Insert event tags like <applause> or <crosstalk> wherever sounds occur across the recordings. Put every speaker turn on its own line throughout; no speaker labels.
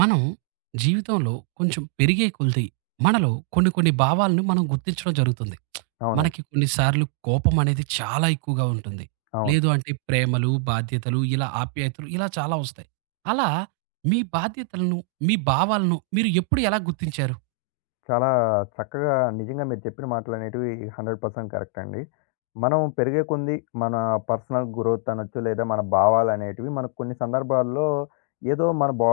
మనం జీవితంలో కొంచెం పెరిగే కొలిది మనలో కొన్ని కొన్ని భావాలను మనం గుర్తించడం జరుగుతుంది. మనకి
అవునండి.
కొన్ని సార్లు కోపం అనేది చాలా ఎక్కువగా ఉంటుంది.
అవును.
లేదు అంటే ప్రేమలు, బాధ్యతలు ఇలా ఆప్యాయతలు ఇలా చాలా వస్తాయి. అలా మీ బాధ్యతలను, మీ భావాలను మీరు ఎప్పుడు ఎలా గుర్తించారు?
చాలా చక్కగా నిజంగా మీరు చెప్పిన మాటలనేటివి 100% కరెక్ట్ అండి. మనం పెరిగే కొంది మన పర్సనల్ గ్రోత్ అనొచ్చు, లేదా మన భావాలనేటివి మనకు కొన్ని సందర్భాల్లో ఏదో మన బా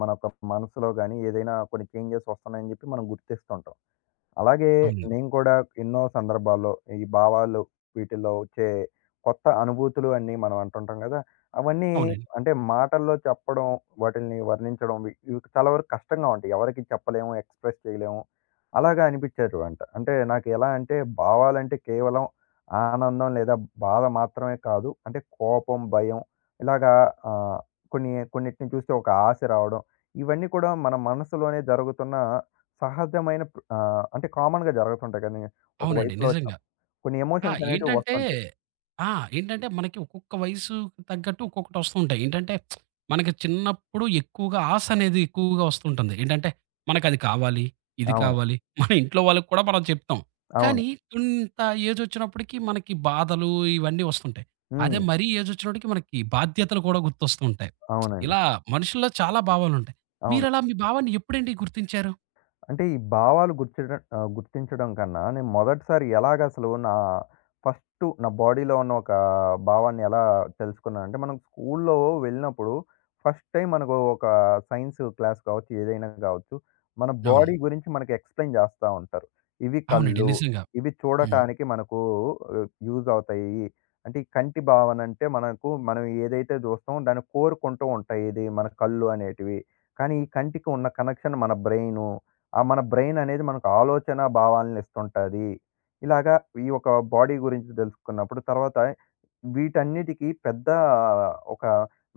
మన యొక్క మనసులో గాని ఏదైనా కొన్ని చేంజెస్ వస్తున్నాయని చెప్పి మనం గుర్తిస్తుంటాం. అలాగే
అవును.
నేను కూడా ఎన్నో సందర్భాల్లో ఈ భావాలు వీటిల్లో వచ్చే కొత్త అనుభూతులు అన్నీ మనం అంటుంటాం కదా! అవన్నీ
అవునండి.
అంటే మాటల్లో చెప్పడం, వాటిల్ని వర్ణించడం ఇవి చాలా వరకు కష్టంగా ఉంటాయి. ఎవరికీ చెప్పలేము, ఎక్స్‌ప్రెస్ చేయలేము. అలాగా అనిపించేటివంట. అంటే నాకు ఎలా అంటే భావాలంటే కేవలం ఆనందం లేదా బాధ మాత్రమే కాదు. అంటే కోపం, భయం ఇలాగా ఆహ్, కొన్ని కొన్నిటిని చూస్తే ఒక ఆశ రావడం ఇవన్నీ కూడా మన మనసులోనే జరుగుతున్న అంటే కామన్‌గా జరుగుతుంటాయి కానీ, ఒక
అవునండి.
వయసులో వచ్చిన
నిజంగా.
కొన్ని
ఆ!
ఎమోషన్స్ అనేటివి
ఏంటంటే
వస్తుంటాయి.
ఆ! ఏంటంటే మనకి ఒక్కొక్క వయసుకి తగ్గట్టు ఒక్కొక్కటి వస్తూ ఉంటాయి. ఏంటంటే మనకి చిన్నప్పుడు ఎక్కువగా ఆశ అనేది ఎక్కువగా వస్తుంటుంది. ఏంటంటే మనకది కావాలి, ఇది
అవును.
కావాలి. మన ఇంట్లో వాళ్ళకి కూడా మనం చెప్తాం.
అవును.
కానీ ఇంత ఏజ్ వచ్చినప్పటికి మనకి బాధలు ఇవన్నీ వస్తుంటాయి. అదే
హ్మ్.
మరీ ఏజ్ వచ్చినప్పటికి మనకి బాధ్యతలు కూడా గుర్తొస్తూ ఉంటాయి.
అవునండి.
ఇలా మనుషుల్లో చాలా భావాలుంటాయి.
అవును.
మీరలా మీ భావాన్ని ఎప్పుడండి గుర్తించారు?
అంటే ఈ భావాలు గుర్తించడం కన్నా నేను మొదటిసారి ఎలాగసలు నా బాడీలో ఉన్న ఒక భావాన్ని ఎలా తెలుసుకున్నాను అంటే, మనం స్కూల్లో వెళ్ళినప్పుడు ఫస్ట్ టైమ్ మనకు ఒక సైన్స్ క్లాస్ కావచ్చు, ఏదైనా కావచ్చు. మన
అవును.
బాడీ గురించి మనకు ఎక్స్‌ప్లెయిన్ చేస్తా ఉంటారు. ఇవి
అవునండి.
కళ్ళు,
నిజంగా.
ఇవి
హ్మ్.
చూడటానికి మనకు యూజ్ అవుతాయి. అంటే ఈ కంటి భావన అంటే మనకు మనం ఏదైతే చూస్తామో దాన్ని కోరుకుంటూ ఉంటాయి. ఇది మన కళ్ళు అనేటివి. కానీ ఈ కంటికి ఉన్న కనెక్షన్ మన బ్రెయిను. ఆ! మన బ్రెయిన్ అనేది మనకు ఆలోచన భావాలనిస్తుంటది. ఇలాగా ఈ యొక్క బాడీ గురించి తెలుసుకున్నప్పుడు తర్వాత వీటన్నిటికి పెద్ద ఒక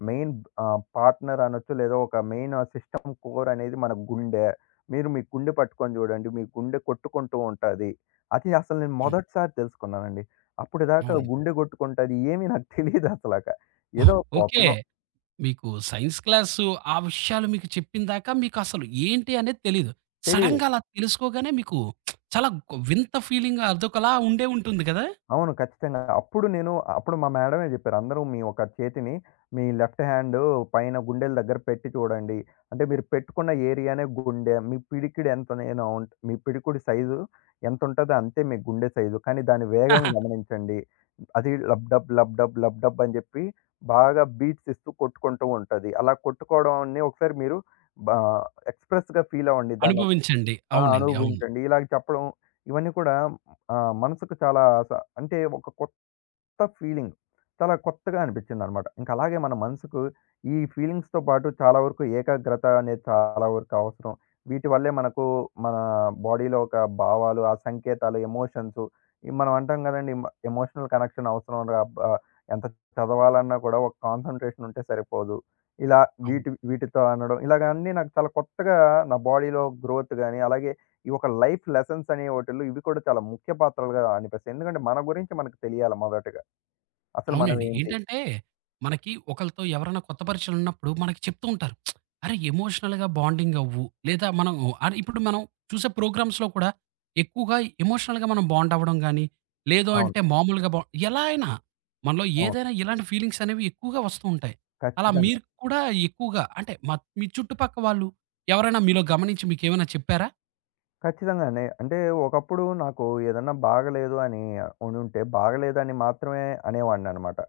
మెయిన్ పార్ట్‌నర్ అనొచ్చు. లేదా ఒక మెయిన్ సిస్టమ్ కోర్ అనేది మన గుండె. మీరు మీ గుండె పట్టుకొని చూడండి. మీ గుండె కొట్టుకుంటూ ఉంటది. అది అసలు నేను
హ్మ్.
మొదటిసారి తెలుసుకున్నానండి. అప్పటిదాకా
అవునండి.
గుండె కొట్టుకుంటది ఏమీ నాకు తెలీదసలక.
ఓహ్!
ఏదో
ఓకే.
పోతున్నాం
మీకు సైన్స్ క్లాసు ఆ విషయాలు మీకు చెప్పిన దాకా మీకసలు ఏంటి అనేది తెలీదు.
తెలీదు.
సడెన్‌గా అలా తెలుసుకోగానే మీకు చాలా వింత ఫీలింగ్ అదొకలా ఉండే ఉంటుంది గదా!
అవును. ఖచ్చితంగా. అప్పుడు మా మేడమే జెప్పారు. అందరూ మీ ఒక చేతిని మీ లెఫ్ట్ హ్యాండు పైన గుండెల దగ్గర పెట్టి చూడండి. అంటే మీరు పెట్టుకున్న ఏరియానే గుండె. మీ పిడికిడి ఎంత నేను ఉంట్ మీ పిడికుడి సైజు ఎంతుంటదో అంతే మీ గుండె సైజు. కానీ దాని వేగం
<laughs>
గమనించండి. అది lub dub, lub dub, lub dub అని జెప్పి బాగా బీట్స్ ఇస్తూ కొట్టుకుంటూ ఉంటది. అలా కొట్టుకోవడాన్ని ఒకసారి మీరు బా ఎక్స్‌ప్రెస్‌గా ఫీల్ అవ్వండి. దాన్ని
అనుభవించండి.
ఆ!
అవునండి. అవును.
అనుభవించండి. ఇలాగ చెప్పడం ఇవన్నీ కూడా మనసుకు చాలా స అంటే ఒక కొ కొత్త ఫీలింగ్. చాలా కొత్తగా అనిపించిందనమాట. ఇంక అలాగే మన మనసుకు ఈ ఫీలింగ్స్‌తో పాటు చాలా వరకు ఏకాగ్రత అనేది చాలా వరకు అవసరం. వీటి వల్లే మనకు మన బాడీలో ఒక భావాలు, ఆ సంకేతాలు, ఎమోషన్సు ఈ మనం అంటాం కదండీ! ఎమోషనల్ కనెక్షన్ అవసరం రా బ ఎంత చదవాలన్నా కూడా ఒక కాన్సంట్రేషన్ ఉంటే సరిపోదు. ఇలా
అవును.
వీటితో అనడం ఇలాగ అన్నీ నాకు చాలా కొత్తగా నా బాడీలో గ్రోత్ గాని, అలాగే ఈ ఒక లైఫ్ లెసన్స్ అనే వాటిల్లో ఇవి కూడా చాలా ముఖ్య పాత్రలుగా అనిపిస్తాయి. ఎందుకంటే మన గురించి మనకు తెలియాలి మొదటగా. అసలు మనం
అవునండి.
ఏంటి?
ఏంటంటే, మనకి ఒకళ్ళతో ఎవరైనా కొత్త పరిచయాలున్నప్పుడు మనకి చెప్తూ ఉంటారు. అరే! ఎమోషనల్‌గా బాండింగ్ అవ్వు. లేదా మనం అరే ఇప్పుడు మనం చూసే ప్రోగ్రామ్స్‌లో కూడా ఎక్కువగా ఎమోషనల్‌గా మనం బాండ్ అవ్వడం గాని, లేదు
అవును.
అంటే మామూలుగా ఎలా అయినా మనలో
అవును.
ఏదైనా ఇలాంటి ఫీలింగ్స్ అనేవి ఎక్కువగా వస్తూ ఉంటాయి. అలా
ఖచ్చితంగా.
మీరు కూడా ఎక్కువగా అంటే మీ చుట్టుపక్క వాళ్ళు ఎవరైనా మీలో గమనించి మీకేమైనా చెప్పారా?
ఖచ్చితంగానే. అంటే ఒకప్పుడు నాకు ఏదన్నా బాగలేదు అని ఉండుంటే, బాగలేదని మాత్రమే అనేవాడిననమాట.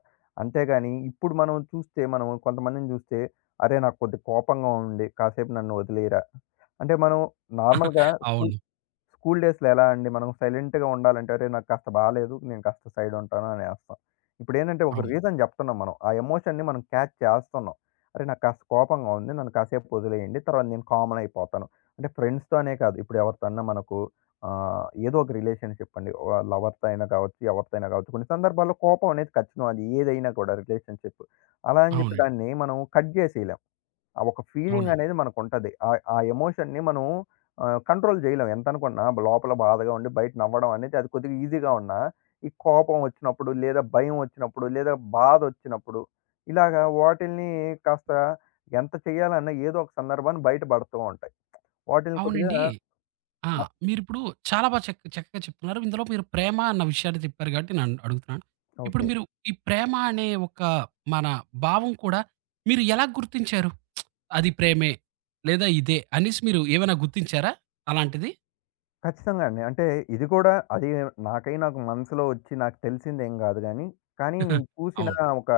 అంతేగాని ఇప్పుడు మనం చూస్తే మనం కొంతమందిని చూస్తే, "అరే! నాకు కొద్దిగా కోపంగా ఉంది. కాసేపు నన్ను వదిలేయరా" అంటే మనం నార్మల్‌గా స్కూ
అవును.
స్కూల్ డేస్‌లో ఎలా అండి మనం సైలెంట్‌గా ఉండాలంటే, "అరే! నాకు కాస్త బాలేదు. నేను కాస్త సైడ్ ఉంటాను" అనేస్తాం. ఇప్పుడేంటంటే ఒక
అవును.
రీజన్ జెప్తున్నాం మనం. ఆ ఎమోషన్‌ని మనం క్యాచ్ చేస్తున్నాం. "అరే! నాకు కాస్త కోపంగా ఉంది. నన్ను కాసేపు వదిలేయండి. తర్వాత నేను కామన్ అయిపోతాను." అంటే ఫ్రెండ్స్‌తో అనే కాదు. ఇప్పుడు ఎవరితో అన్నా మనకు ఏదో ఒక రిలేషన్‌షిప్ అండి. లవర్‌తో అయినా కావచ్చు, ఎవరితో అయినా కావచ్చు. కొన్ని సందర్భాల్లో కోపం అనేది ఖచ్చితం. అది ఏదైనా కూడా రిలేషన్‌షిప్. అలా అని జెప్పి
అవునండి.
దాన్ని మనం కట్ జేసేయలేం. ఆ ఒక ఫీలింగ్
అవునండి.
అనేది మనకుంటది. ఆ ఎమోషన్‌ని మనం కంట్రోల్ జేయలేం. ఎంతనుకున్నా లోపల బాధగా ఉండి బయట నవ్వడం అనేది అది కొద్దిగా ఈజీగా ఉన్నా, ఈ కోపం వచ్చినప్పుడు, లేదా భయం వచ్చినప్పుడు, లేదా బాధొచ్చినప్పుడు, ఇలాగా వాటిల్ని కాస్త ఎంత చేయాలన్నా ఏదో ఒక సందర్భాన్ని బయట పడుతూ ఉంటాయి. వాటిల్ని కొద్దిగా
అవునండి. ఆ!
మ
మీరిప్పుడు చాలా బా చక్ చక్కగా చెప్తున్నారు. ఇందులో మీరు ప్రేమ అన్న విషయాన్ని చెప్పారు కాబట్టి నేను అడుగుతున్నాను. ఇప్పుడు
ఓకే.
మీరు ఈ ప్రేమ అనే ఒక మన భావం కూడా మీరు ఎలా గుర్తించారు? అది ప్రేమే లేదా ఇదే అనేసి మీరు ఏమైనా గుర్తించారా అలాంటిది?
ఖచ్చితంగా అండి. అంటే ఇది కూడా అది నాకై నాకు మనసులో వచ్చి నాకు తెలిసిందేం గాదు గానీ, కానీ
<laughs>
నేను చూసిన
అవును.
ఒక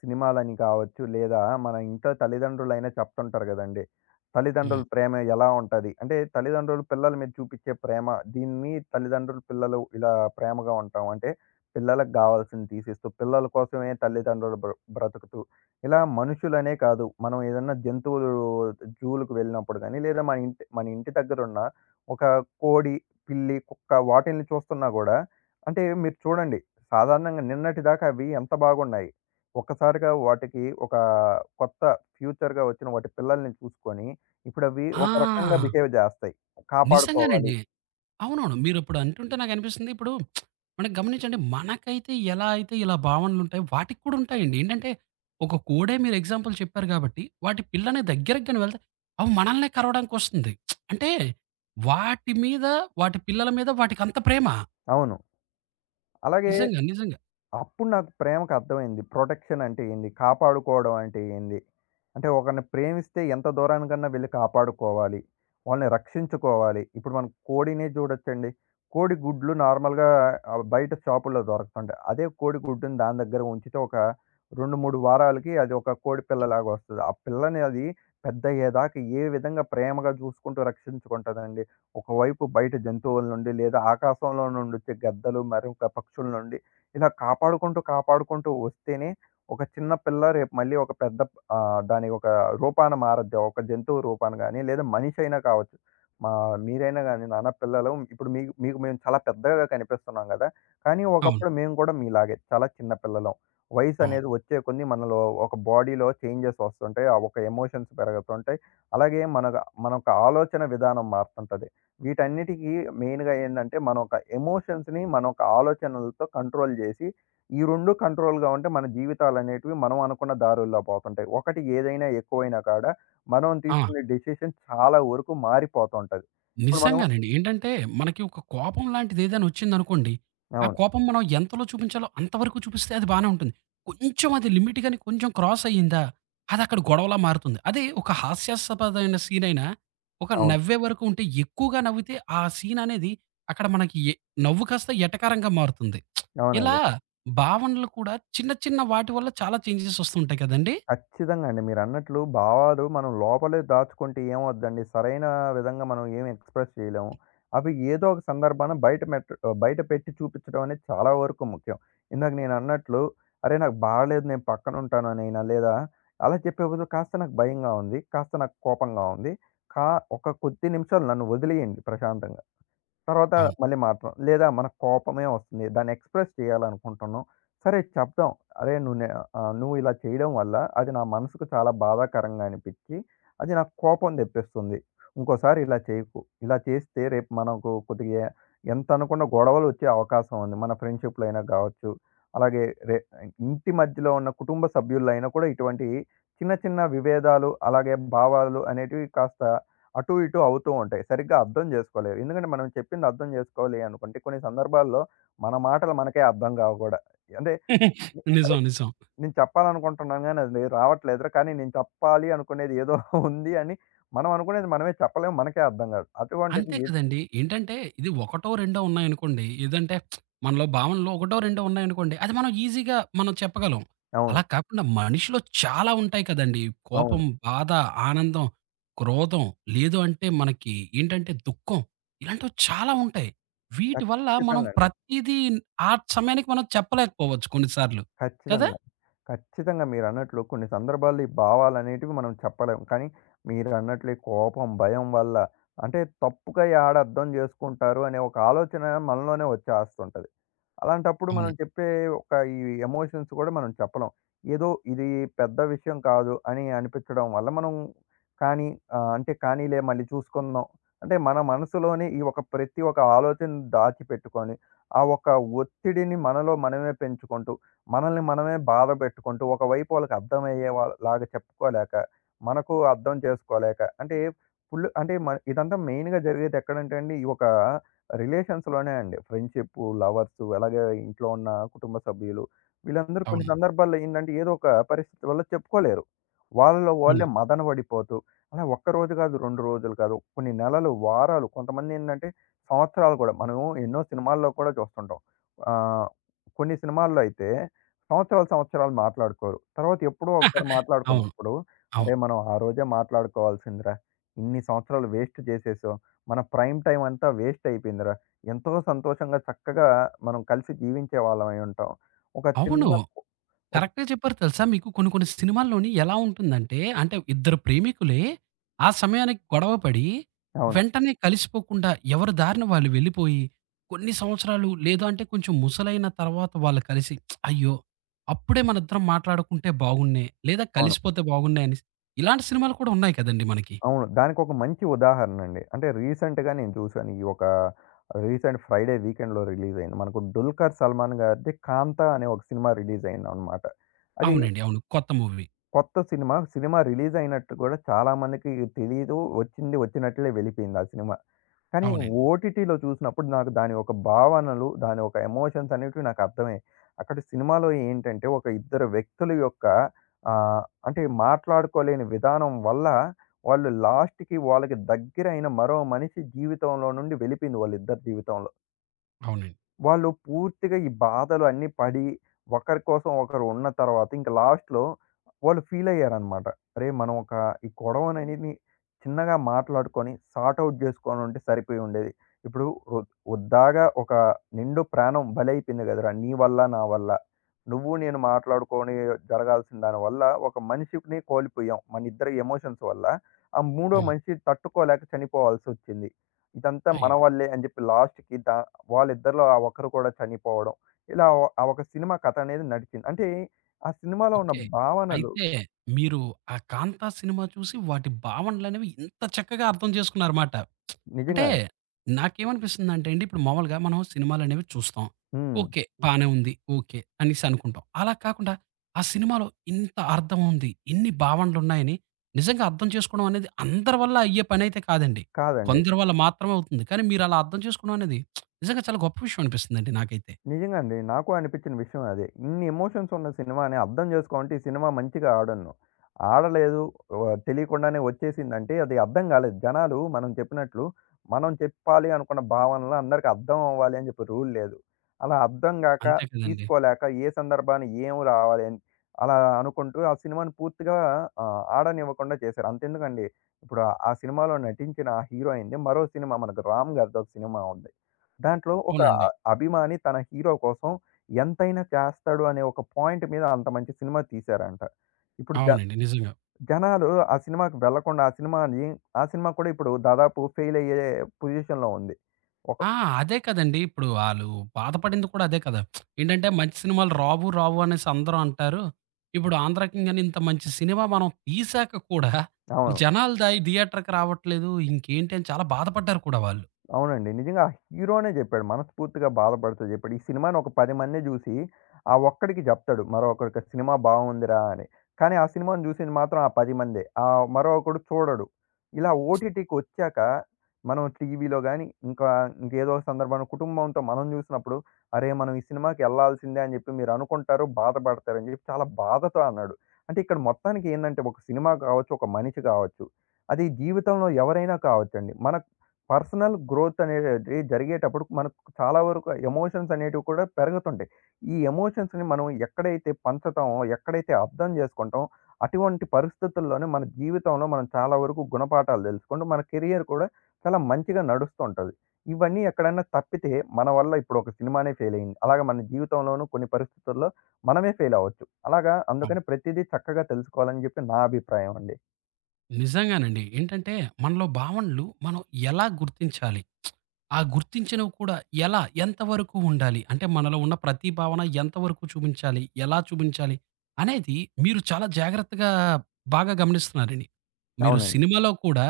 సినిమాలని కావచ్చు, లేదా మన ఇంట్లో తల్లిదండ్రులైనా చెప్తుంటారు గదండీ!
హ్మ్.
తల్లిదండ్రుల ప్రేమ ఎలా ఉంటది? అంటే తల్లిదండ్రులు పిల్లల మీద చూపిచ్చే ప్రేమ, దీన్ని తల్లిదండ్రులు, పిల్లలు ఇలా ప్రేమగా ఉంటాం. అంటే పిల్లలకు గావాల్సింది తీసిస్తూ, పిల్లల కోసమే తల్లిదండ్రులు బ్రతుకుతూ, ఇలా మనుషులనే కాదు, మనం ఏదన్నా జంతువులు జూలకు వెళ్ళినప్పుడు గానీ, లేదా మన ఇంటి దగ్గరున్న ఒక కోడి, పిల్లి, కుక్క వాటిల్ని చూస్తున్నా గూడా అంటే మీరు చూడండి సాధారణంగా నిన్నటిదాకా అవి ఎంత బాగున్నాయి. ఒక్కసారిగా వాటికి ఒక కొత్త ఫ్యూచర్‌గా వచ్చిన వాటి పిల్లల్ని చూసుకొని, ఇప్పుడవి ఒక రకంగా
ఆ!
బిహేవ్ జేస్తాయి. కాపాడుకోవాలి.
నిజంగానండి. అవునవును. మీరిప్పుడు అంటుంటే నాకనిపిస్తుంది ఇప్పుడు మనకి గమనించండి మనకైతే ఎలా అయితే ఇలా భావనలుంటాయో వాటికి కూడా ఉంటాయండి. ఏంటంటే ఒక కోడే మీరు ఎగ్జాంపుల్ చెప్పారు గాబట్టి వాటి పిల్లనే దగ్గరకి గాని వెళ్తే అవి మనల్నే కరవడానికొస్తుంది. అంటే వాటి మీద, వాటి పిల్లల మీద వాటికంత ప్రేమ.
అవును. అలాగే
నిజంగా. నిజంగా.
అప్పుడు నాకు ప్రేమకు అర్థమైంది. ప్రొటెక్షన్ అంటే ఏంది? కాపాడుకోవడం అంటే ఏంది? అంటే ఒకరిని ప్రేమిస్తే ఎంత దూరానికన్నా వెళ్లి కాపాడుకోవాలి. వాళ్ళని రక్షించుకోవాలి. ఇప్పుడు మనం కోడినే చూడొచ్చండి. కోడి గుడ్లు నార్మల్‌గా బయట షాపుల్లో దొరుకుతుంటాయి. అదే కోడి గుడ్డుని దాని దగ్గర ఉంచితే ఒక 2, 3 వారాలకి అది ఒక కోడి పిల్లలాగా వస్తది. ఆ పిల్లని అది పెద్దయ్యేదాకా ఏ విధంగా ప్రేమగా చూసుకుంటూ రక్షించుకుంటదండి. ఒకవైపు బయట జంతువుల నుండి లేదా ఆకాశంలో నుండొచ్చే గద్దలు మరొక పక్షుల నుండి ఇలా కాపాడుకుంటూ, కాపాడుకుంటూ వస్తేనే ఒక చిన్న పిల్ల రేపు మళ్ళీ ఒక పెద్ద దాని ఒక రూపాన మారద్ది. ఒక జంతువు రూపాన గాని, లేదా మనిషి అయినా కావచ్చు. మా మీరైనా గాని నాన్న పిల్లలు ఇప్పుడు మీకు మీకు మేము చాలా పెద్దగా కనిపిస్తున్నాం గదా! కానీ
అవును.
ఒకప్పుడు మేము గూడా మీలాగే చాలా చిన్న పిల్లలం. వయసు
అవును.
అనేది వచ్చే కొద్దీ మనలో ఒక బాడీలో చేంజెస్ వస్తుంటాయి. ఆ ఒక ఎమోషన్స్ పెరుగుతుంటాయి. అలాగే మన యొక్క ఆలోచన విధానం మారుతుంటది. వీటన్నిటికి మెయిన్‌గా ఏందంటే, మన ఒక ఎమోషన్స్‌ని, మన ఒక ఆలోచనలతో కంట్రోల్ జేసి, ఈ 2 కంట్రోల్‌గా ఉంటే మన జీవితాలనేటివి మనం అనుకున్న దారుల్లో పోతుంటాయి. ఒకటి ఏదైనా ఎక్కువైనా కాడ, మనం
ఆ!
తీసుకునే డెసిషన్ చాలా వరకు మారిపోతుంటది. ఇప్పుడు మనం
నిజంగానండి. ఏంటంటే, మనకి ఒక కోపం లాంటిది ఏదైనా ఒచ్చిందనుకోండి, ఆ
అవును.
కోపం మనం ఎంతలో చూపించాలో అంతవరకు చూపిస్తే అది బానే ఉంటుంది. కొంచెం అది లిమిట్ గాని కొంచెం క్రాస్ అయ్యిందా, అదక్కడ గొడవలా మారుతుంది. అదే ఒక హాస్యాస్పదమైన సీనయినా, ఒక
అవును.
నవ్వే వరకు ఉంటే ఎక్కువగా నవ్వితే ఆ సీననేది అక్కడ మనకి నవ్వు కాస్త ఎటకారంగా మారుతుంది. ఇలా
అవునండి.
భావనలు కూడా చిన్న చిన్న వాటి వల్ల చాలా చేంజెస్ ఒస్తుంటాయి కదండీ!
ఖచ్చితంగా అండి. మీరన్నట్లు భావాలు మనం లోపలే దాచుకుంటే ఏమవుద్దండి, సరైన విధంగా మనం ఏమి ఎక్స్‌ప్రెస్ చేయలేము. అవి ఏదో ఒక సందర్భాన బయట పెట్టి చూపించడం అనేది చాలా వరకు ముఖ్యం. ఇందాక నేనన్నట్లు, "అరే! నాకు బాలేదు నేను పక్కనుంటాననైనా" లేదా అలా చెప్పే బదులు "కాస్త నాకు భయంగా ఉంది, కాస్త నాకు కోపంగా ఉంది. కా ఒక కొద్ది నిమిషాలు నన్ను వదిలేయండి ప్రశాంతంగా." తర్వాత
అవును.
మళ్ళీ మాత్రం లేదా మన కోపమే వస్తుంది. దాన్ని ఎక్స్‌ప్రెస్ చేయాలనుకుంటున్నాం. సరే చెప్దాం. అరే! నువ్వు ఇలా చేయడం వల్ల అది నా మనసుకు చాలా బాధాకరంగా అనిపిచ్చి, అది నాకు కోపం తెప్పిస్తుంది. ఇంకోసారి ఇలా చేయకు. ఇలా చేస్తే రేపు మనకు కొద్దిగా ఎంత అనుకున్న గొడవలు వచ్చే అవకాశం ఉంది. మన ఫ్రెండ్‌షిప్‌లో అయినా కావచ్చు. అలాగే రె ఇంటి మధ్యలో ఉన్న కుటుంబ సభ్యులైనా కూడా ఇటువంటి చిన్న చిన్న విభేదాలు అలాగే భావాలు అనేటివి కాస్త అటు ఇటు అవుతూ ఉంటాయి. సరిగ్గా అర్థం చేసుకోలేవు. ఎందుకంటే మనం చెప్పింది అర్థం చేసుకోవాలి అనుకుంటే కొన్ని సందర్భాల్లో మన మాటలు మనకే అర్థం కావు కూడా. అంటే
<laughs>
అరే!
నిజం. నిజం.
నేను చెప్పాలనుకుంటున్నాను గానీ అది రావట్లేదురా. కానీ నేను చెప్పాలి అనుకునేది ఏదో <laughs> ఉంది అని మనం అనుకునేది మనమే చెప్పలేము. మనకే అర్థం కాదు. అటువంటిది
అంతే
ఎద్
కదండీ. ఏంటంటే ఇది ఒకటో, రెండో ఉన్నాయనుకోండి. ఏదంటే మనలో భావనలో ఒకటో, రెండో ఉన్నాయనుకోండి. అది మనం ఈజీగా చెప్పగలం.
అవును.
అలా కాకుండా మనిషిలో చాలా ఉంటాయి కదండీ. కోపం,
అవును.
బాధ, ఆనందం, క్రోధం, లేదు అంటే మనకి ఏంటంటే దుఃఖం. ఇలాంటివి చాలా ఉంటాయి. వీటి వల్ల మనం
ఖచ్చితంగా అండి.
ప్రతీదీ ఆ సమయానికి మనం చెప్పలేకపోవచ్చు కొన్ని సార్లు. కదా!
ఖచ్చితంగా. ఖచ్చితంగా మీరన్నట్లు కొన్ని సందర్భాల్లో ఈ భావాలనేటివి మనం చెప్పలేం. కానీ మీరన్నట్లు ఈ కోపం, భయం వల్ల అంటే తప్పుగా యాడ అర్థం జేసుకుంటారు అనే ఒక ఆలోచన మనలోనే వచ్చేస్తుంటది. అలాంటప్పుడు మనం
అవునండి.
చెప్పే ఒక ఈ ఎమోషన్స్ కూడా మనం చెప్పలేం. ఏదో ఇది పెద్ద విషయం కాదు అని అనిపించడం వల్ల మనం కానీ అంటే కానీలే మళ్ళీ చూసుకుందాం. అంటే మన మనసులోనే ఈ ఒక ప్రతి ఒక ఆలోచన దాచిపెట్టుకొని, ఆ ఒక ఒత్తిడిని మనలో మనమే పెంచుకుంటూ, మనల్ని మనమే బాధ పెట్టుకుంటూ, ఒకవైపు వాళ్ళకి అర్థమయ్యే లాగా చెప్పుకోలేక, మనకు అర్థం చేసుకోలేక అంటే ఫుల్ అంటే మ ఇదంతా మెయిన్‌గా జరిగేది ఎక్కడంటే అండి, ఈ ఒక రిలేషన్స్‌లోనే అండి. ఫ్రెండ్‌షిప్పు, లవర్సు అలాగే ఇంట్లో ఉన్న కుటుంబ సభ్యులు వీళ్ళందరూ కొన్ని
అవును.
సందర్భాల్లో ఏందంటే, ఏదో ఒక పరిస్థితి వల్ల చెప్పుకోలేరు. వాళ్ళలో
అవును.
వాళ్ళే మదన పడిపోతూ, అలా ఒక్కరోజు కాదు, 2 రోజులు కాదు, కొన్ని నెలలు, వారాలు కొంతమందేంటంటే సంవత్సరాలు కూడా. మనం ఎన్నో సినిమాల్లో కూడా చూస్తుంటాం. ఆహ్, కొన్ని సినిమాల్లో అయితే సంవత్సరాలు, సంవత్సరాలు మాట్లాడుకోరు. తర్వాత ఎప్పుడో ఒకసారి
<laughs> అవును.
మాట్లాడుకున్నప్పుడు,
అవును.
అరే! మనం ఆ రోజే మాట్లాడుకోవాల్సిందిరా! ఇన్ని సంవత్సరాలు వేస్ట్ చేసేసాం. మన ప్రైమ్ టైమ్ అంతా వేస్ట్ అయిపోయిందిరా. ఎంతో సంతోషంగా చక్కగా మనం కలిసి జీవించే వాళ్ళమై ఉంటాం. ఒక
అవును.
చిన్న ఒక
కరెక్టే చెప్పారు తెలుసా? మీకు కొన్ని కొన్ని సినిమాల్లోని ఎలా ఉంటుందంటే, అంటే ఇద్దరు ప్రేమికులే ఆ సమయానికి గొడవ పడి,
అవును.
వెంటనే కలిసిపోకుండా ఎవరి దారిన వాళ్ళు వెళ్ళిపోయి, కొన్ని సంవత్సరాలు లేదు అంటే కొంచెం ముసలైన తర్వాత వాళ్ళు కలిసి, "అయ్యో! అప్పుడే మనిద్దరం మాట్లాడుకుంటే బాగున్నే. లేదా
అవును.
కలిసిపోతే బాగున్నే" అనేసి ఇలాంటి సినిమాలు కూడా ఉన్నాయి కదండీ మనకి.
అవును. దానికొక మంచి ఉదాహరణండి. అంటే రీసెంట్‌గా నేను చూసాను. ఈ ఒక రీసెంట్ ఫ్రైడే వీకెండ్‌లో రిలీజ్ అయింది. మనకు 'డుల్కర్ సల్మాన్' గారిది 'కాంతా' అనే ఒక సినిమా రిలీజ్ అయిందనమాట. అది
అవునండి. అవును. కొత్త మూవీ.
కొత్త సినిమా. సినిమా రిలీజ్ అయినట్టు గూడా చాలా మందికి తెలీదు. వచ్చింది వచ్చినట్లే వెళ్ళిపోయింది ఆ సినిమా. కానీ
అవునండి.
ఓటీటీలో చూసినప్పుడు నాకు దాని ఒక భావనలు, దాని ఒక ఎమోషన్స్ అనేటివి నాకు అర్థమయ్యాయి. అక్కడ సినిమాలో ఏంటంటే ఒక ఇద్దరు వ్యక్తుల యొక్క అంటే మాట్లాడుకోలేని విధానం వల్ల వాళ్ళు లాస్ట్‌కి వాళ్ళకి దగ్గరైన మరో మనిషి జీవితంలో నుండి వెళ్ళిపోయింది వాళ్ళిద్దరి జీవితంలో.
అవునండి.
వాళ్ళు పూర్తిగా ఈ బాధలు అన్నీ పడి, ఒకరి కోసం ఒకరు ఉన్న తర్వాత ఇంక లాస్ట్‌లో వాళ్ళు ఫీల్ అయ్యారన్నమాట. అరే! మనం ఒక ఈ గొడవననేది చిన్నగా మాట్లాడుకొని సార్ట్ ఔట్ జేసుకొనుంటే సరిపోయి ఉండేది. ఇప్పుడు ఉ ఉద్దాగా ఒక నిండు ప్రాణం బలైపోయింది గదరా! నీ వల్ల, నా వల్ల. నువ్వు నేను మాట్లాడుకొని జరగాల్సిన దానివల్ల ఒక మనిషిని కోల్పోయాం. మనిద్దరి ఎమోషన్స్ వల్ల. ఆ మూడో
హ్మ్.
మనిషి తట్టుకోలేక చనిపోవాల్సొచ్చింది. ఇదంతా మన
అయ్యో!
వల్లే అని జెప్పి లాస్ట్‌కి దా వాళ్ళిద్దరిలో ఆ ఒక్కరు కూడా చనిపోవడం. ఇలా ఒ ఆ ఒక సినిమా కథ అనేది నడిచింది. అంటే, ఆ సినిమాలో ఉన్న
ఓకే.
భావనలు
అయితే మీరు ఆ 'కాంతా' సినిమా చూసి వాటి భావనలనేవి ఇంత చక్కగా అర్థం చేసుకున్నారమాట. అంటే
నిజంగా అండి.
నాకేమనిపిస్తుందంటే అండి, ఇప్పుడు మామూలుగా మనం సినిమాలనేవి చూస్తాం.
హ్మ్.
ఓకే. హ్మ్. బానే ఉంది. ఓకే. అనేసి అనుకుంటాం. అలా కాకుండా ఆ సినిమాలో ఇంత అర్థం ఉంది. ఇన్ని భావనలున్నాయని నిజంగా అర్థం చేసుకోవడం అనేది అందరి వల్ల అయ్యే పనైతే కాదండి.
కాదండి.
కొందరి వల్ల మాత్రమే అవుతుంది. కానీ మీరలా అర్థం చేసుకోవడం అనేది నిజంగా చాలా గొప్ప విషయం అనిపిస్తుందండి నాకైతే.
నిజంగా అండి. నాకు అనిపించిన విషయం అదే. ఇన్ని ఎమోషన్స్ ఉన్న సినిమాని అర్థం చేసుకోంటే ఈ సినిమా మంచిగా ఆడను. ఆడలేదు వ తెలియకుండానే వచ్చేసిందంటే అది అర్థం కాలేదు. జనాలు మనం చెప్పినట్లు మనం చెప్పాలి అనుకున్న భావనలు అందరికి అర్థం అవ్వాలి అని చెప్పి రూల్ లేదు. అలా అర్థం గాక,
అంతే కదండీ!
తీసుకోలేక ఏ సందర్భాన ఏం రావాలి అని అలా అనుకుంటూ ఆ సినిమాని పూర్తిగా ఆడనివ్వకుండా చేశారు. అంతెందుకండి ఇప్పుడు ఆ ఆ సినిమాలో నటించిన ఆ హీరోయిన్‌ది మరో సినిమా మనకు 'రామ్' గారిది ఒక సినిమా ఉంది. దాంట్లో ఒక అ
అవునండి.
అభిమాని తన హీరో కోసం ఎంతైనా చేస్తాడు అనే ఒక పాయింట్ మీద అంత మంచి సినిమా తీశారంట. ఇప్పుడు జ
అవునండి. నిజంగా.
జనాలు ఆ సినిమాకి వెళ్ళకుండా ఆ సినిమా కూడా ఇప్పుడు దాదాపు ఫెయిల్ అయ్యే పొజిషన్‌లో ఉంది. ఒక
ఆ! అదే కదండీ. ఇప్పుడు ఆళ్ళు బాధపడింది కూడా అదే కదా! ఏంటంటే మంచి సినిమాలు రావు, రావు అనేసి అందరూ అంటారు. ఇప్పుడు 'ఆంధ్ర కింగ్' అని ఇంత మంచి సినిమా మనం తీశాక కూడా
అవును.
జనాలదాయి థియేటర్‌కి రావట్లేదు. ఇంకేంటి అని చాలా బాధపడ్డారు కూడా వాళ్ళు.
అవునండి. నిజంగా ఆ హీరోనే జెప్పాడు. మనస్ఫూర్తిగా బాధపడుతూ జెప్పాడు. ఈ సినిమాని ఒక 10 మంది జూసి, ఆ ఒక్కడికి జెప్తాడు. మరొకడికి సినిమా బావుందిరా అని. కానీ ఆ సినిమాను జూసింది మాత్రం ఆ 10 మందే. మరొకడు చూడడు. ఇలా ఓటీటీకొచ్చాక మనం టీవీలో గాని, ఇంకా ఇంకేదో ఒక సందర్భంలో కుటుంబంతో మనం జూసినప్పుడు, అరే! మనం ఈ సినిమాకెళ్ళాల్సిందే అని జెప్పి మీరనుకుంటారు, బాధపడతారని జెప్పి చాలా బాధతో అన్నాడు. అంటే ఇక్కడ మొత్తానికి ఏందంటే ఒక సినిమా కావచ్చు, ఒక మనిషి కావచ్చు, అది జీవితంలో ఎవరైనా కావచ్చండి. మన పర్సనల్ గ్రోత్ అనేది జరిగేటప్పుడు మనకు చాలా వరకు ఎమోషన్స్ అనేటివి కూడా పెరుగుతుంటాయి. ఈ ఎమోషన్స్‌ని మనం ఎక్కడైతే పంచుతామో, ఎక్కడైతే అర్థం చేసుకుంటామో, అటువంటి పరిస్థితుల్లోనే మన జీవితంలో మనం చాలా వరకు గుణపాఠాలు తెలుసుకుంటూ, మన కెరియర్ కూడా చాలా మంచిగా నడుస్తూ ఉంటది. ఇవన్నీ ఎక్కడన్నా తప్పితే మన వల్ల ఇప్పుడు ఒక సినిమానే ఫెయిల్ అయింది. అలాగే మన జీవితంలోనూ కొన్ని పరిస్థితుల్లో మనమే ఫెయిల్ అవ్వచ్చు. అలాగా
అవును.
అందుకని ప్రతిదీ చక్కగా తెలుసుకోవాలని చెప్పి నా అభిప్రాయం అండి.
నిజంగానండి. ఏంటంటే మనలో భావనలు మనం ఎలా గుర్తించాలి? ఆ గుర్తించినవి కూడా ఎలా? ఎంత వరకు ఉండాలి? అంటే మనలో ఉన్న ప్రతి భావన ఎంతవరకు చూపించాలి? ఎలా చూపించాలి? అనేది మీరు చాలా జాగ్రత్తగా బాగా గమనిస్తున్నారండి. మీరు
అవునండి.
సినిమాలో కూడా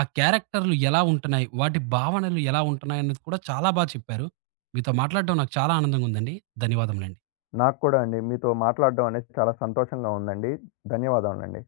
ఆ క్యారెక్టర్‌లు ఎలా ఉంటున్నాయి? వాటి భావనలు ఎలా ఉంటున్నాయి? అనేది కూడా చాలా చెప్పారు. మీతో మాట్లాడడం నాకు చాలా ఆనందంగా ఉందండి. ధన్యవాదములండి.
నాకు కూడా అండి. మీతో మాట్లాడడం అనేది చాలా సంతోషంగా ఉందండి. ధన్యవాదములండి.